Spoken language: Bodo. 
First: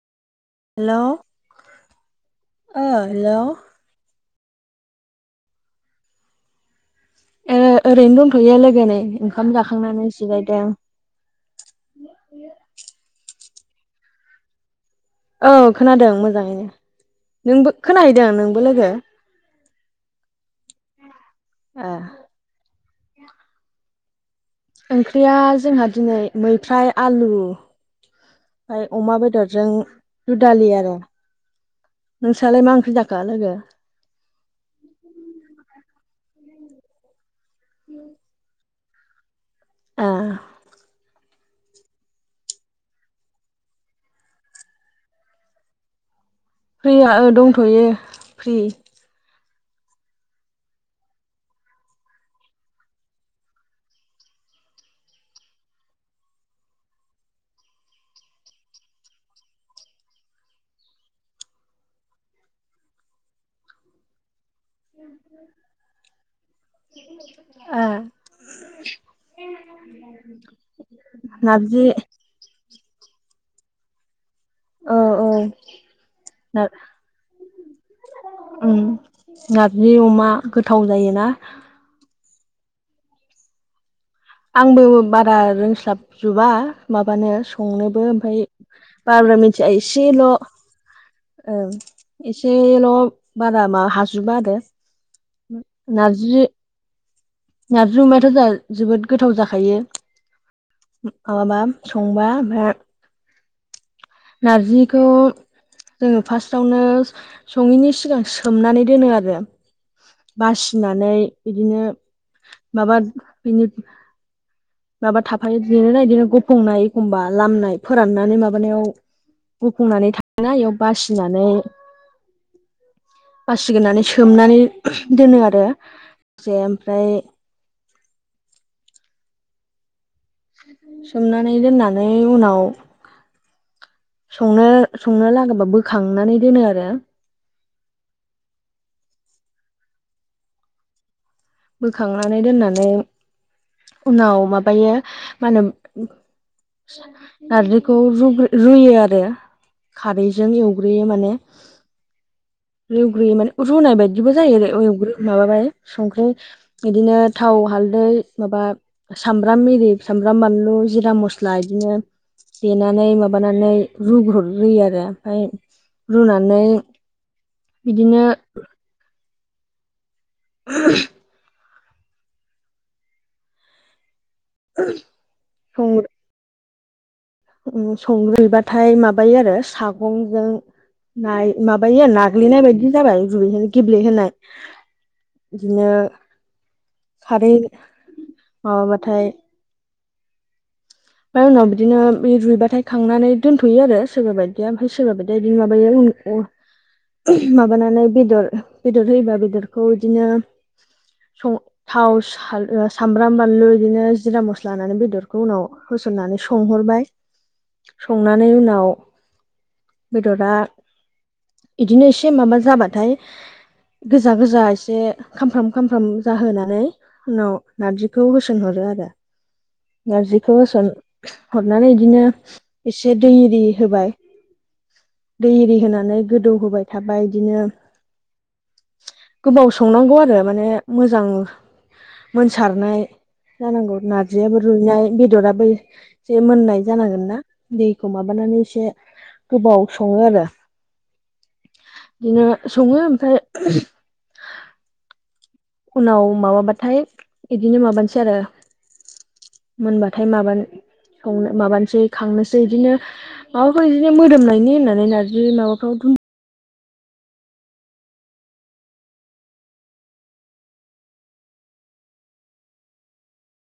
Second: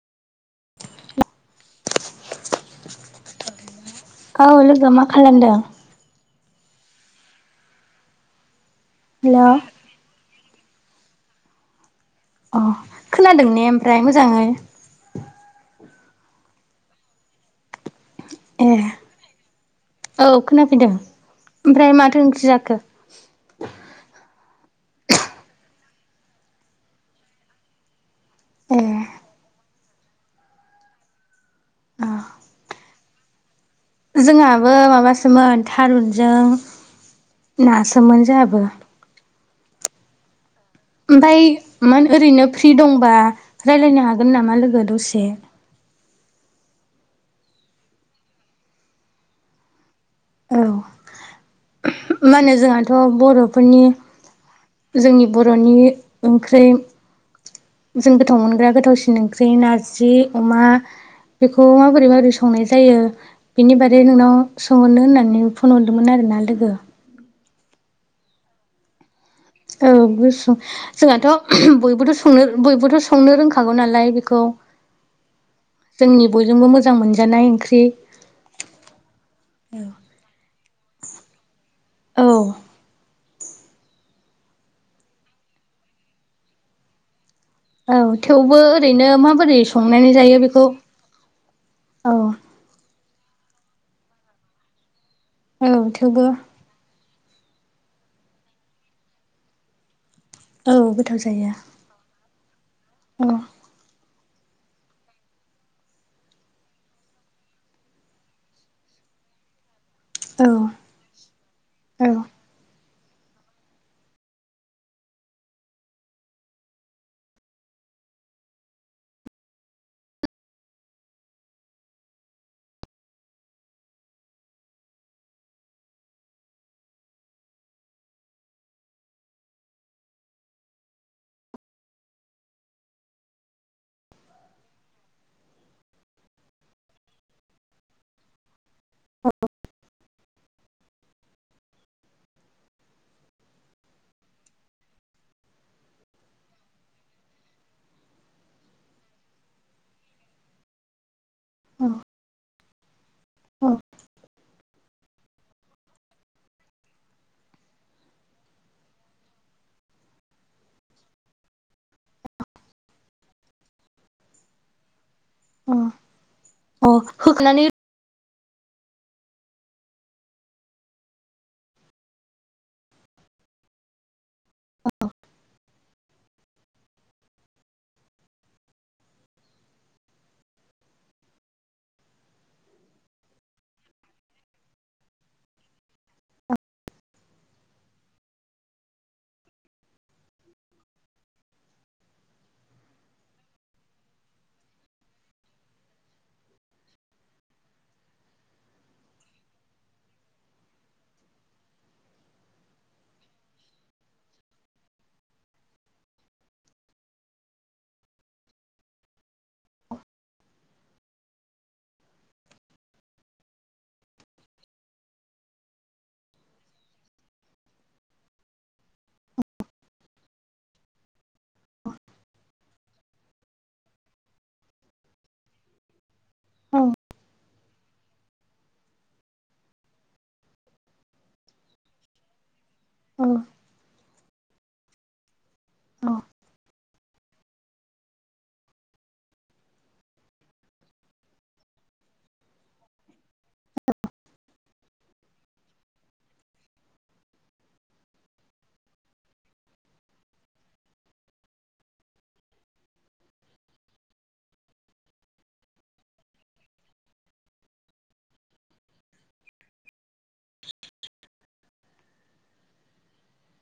हेलौ ओ हेलौ औ लोगो मा खालामदों? ए ओरैनो दंथ'यो लोगो नै हेलौ ओंखाम जाखांनानै जिरायदों अ खोनादों ने ओमफ्राय मोजाङै? औ खोनादों मोजांङैनो नोंबो खोनाहैदों नोंबो ए लोगो? औ खोनाफैदों ए ओमफ्राय माथो ओंख्रि जाखो? ओंख्रिया जोंहा दिनै मैफ्राय आलु ए ओमफाय अमा बेदरजों दुदालि आरो अ नोंस्रालाय मा ओंख्रि जाखो लोगो? जोंहाबो माबासोमोन थारुनजों नासोमोन जोहाबो। ओ फाय मान ओरैनो फ्रि दंबा रायज्लायनो हागोन नामा लोगो दसे? फ्रिया ओ दंथ'यो फ्रि। औ मा होनो जोंहाथ' बर'फोरनि जोंनि बर'नि ओंख्रि जों गोथाव मोनग्रा गोथावसिन ओंख्रि नारजि अमा बेखौ माबोरै माबोरै संनाय जायो? बिनि बारै नोंनाव सोंहरनो होननानै फन हरदोंमोन आरोना लोगो। [unintelligible] ओ औ गुसु जोंहाथ' [unintelligible] नारजि बयबोथ' [unintelligible] संनो बयबोथ' संनो रोंखागौ नालाय बेखौ। औ औ जोंनि नार बयजोंबो मोजां मोनजानाय ओंख्रि। उम नारजि अमा गोथाव जायोना? औ। आंबो बारा रोंस्लाबजोबा माबानो औ संनोबो ओमफ्राय थेवबो ओरैनो बाब्रा माबोरै मिथिया संनानै एसेल' ओं जायो बेखौ औ एसे एसेल' बारा मा हाजोबा आरो औ थेवबो नारजि नारजि अमायाथ' जा जोबोद गोथाव जाखायो औ माबाबा संबा ओमफ्राय उम। नारजिखौ जोङो फार्स्टआवनो सङैनि सिगां सोमनानै दोनो आरो औ बासिनानै इदिनो औ माबा बिनि माबा थाफायो बि ना बिदिनो गुफुंनाय एखमबा लामनाय फोराननानै माबानायाव गुफुंनानै थाङोना बेयाव बासिनानै बासिग्रोनानै सोमनानै दोनो आरो जे ओमफ्राय सोमनानै दोननानै उनाव संनो संनो लागोबा बोखांनानै दोनो आरो। [unintelligible] बोखांनानै दोननानै उनाव माबायो मा होनो नारजिखौ रुग्रो रुयो आरो खारैजों एवग्रोयो माने औ। रुग्रोयो माने औ रुनाय बायदिबो जायो एवग्रो माबाबाय संख्रि इदिनो थाव हालदै माबा सामब्राम मेरि सामब्राम बानलु जिरा मस्ला इदिनो देनानै माबानानै रुग्रर रोयो आरो। ओमफ्राय औ रुनानै अ होखानानै बिदिनो [inaudible] [unintelligible] संग्रुबाथाय माबायो आरो सागंजों नाय माबायो नाग्लिनाय बायदि जाबाय जै गेब्लेहोनाय बिदिनो खारै माबाबाथाय ओमफ्राय उनाव बिदिनो बे रुइबाथाय खांनानै दोनथ'यो आरो सोरबा बायदिया ओमफ्राय सोरबा बायदिया बिदिनो माबायो माबानानै बेदर बेदर होयोबा बेदरखौ इदिनो सं थाव सा-सामब्राम बानलु बिदिनो जिरा मसला होनानै बेदरखौ उनाव होसननानै सोंहरबाय संनानै उनाव बेदरा इदिनो एसे माबा जाबाथाय गोजा गोजा एसे खामफ्राम खामफ्राम जाहोनानै उनाव नारजिखौ होसोनहरो आरो। नारजिखौ होसन हरनानै इदिनो एसे दै एरि होबाय [inaudible] दै एरि होनानै गोदौ औ होबाय थाबाय इदिनो गोबाव संनांगौ आरो माने मोजां मोनसारनाय। औ जानांगौ नारजियाबो रुइनाय बेदराबो औ एसे मोननाय जानांगोन ना। दैखौ माबानानै एसे गोबाव सङो आरो। बिदिनो सङो ओमफाय उनाव माबाबाथाय बिदिनो माबानोसै आरो मोनबाथाय माबा संनो माबानोसै खांनोसै इदिनो माबाफोर बिदिनो मोदोमनायनि होननानै नारजि माबाफ्राव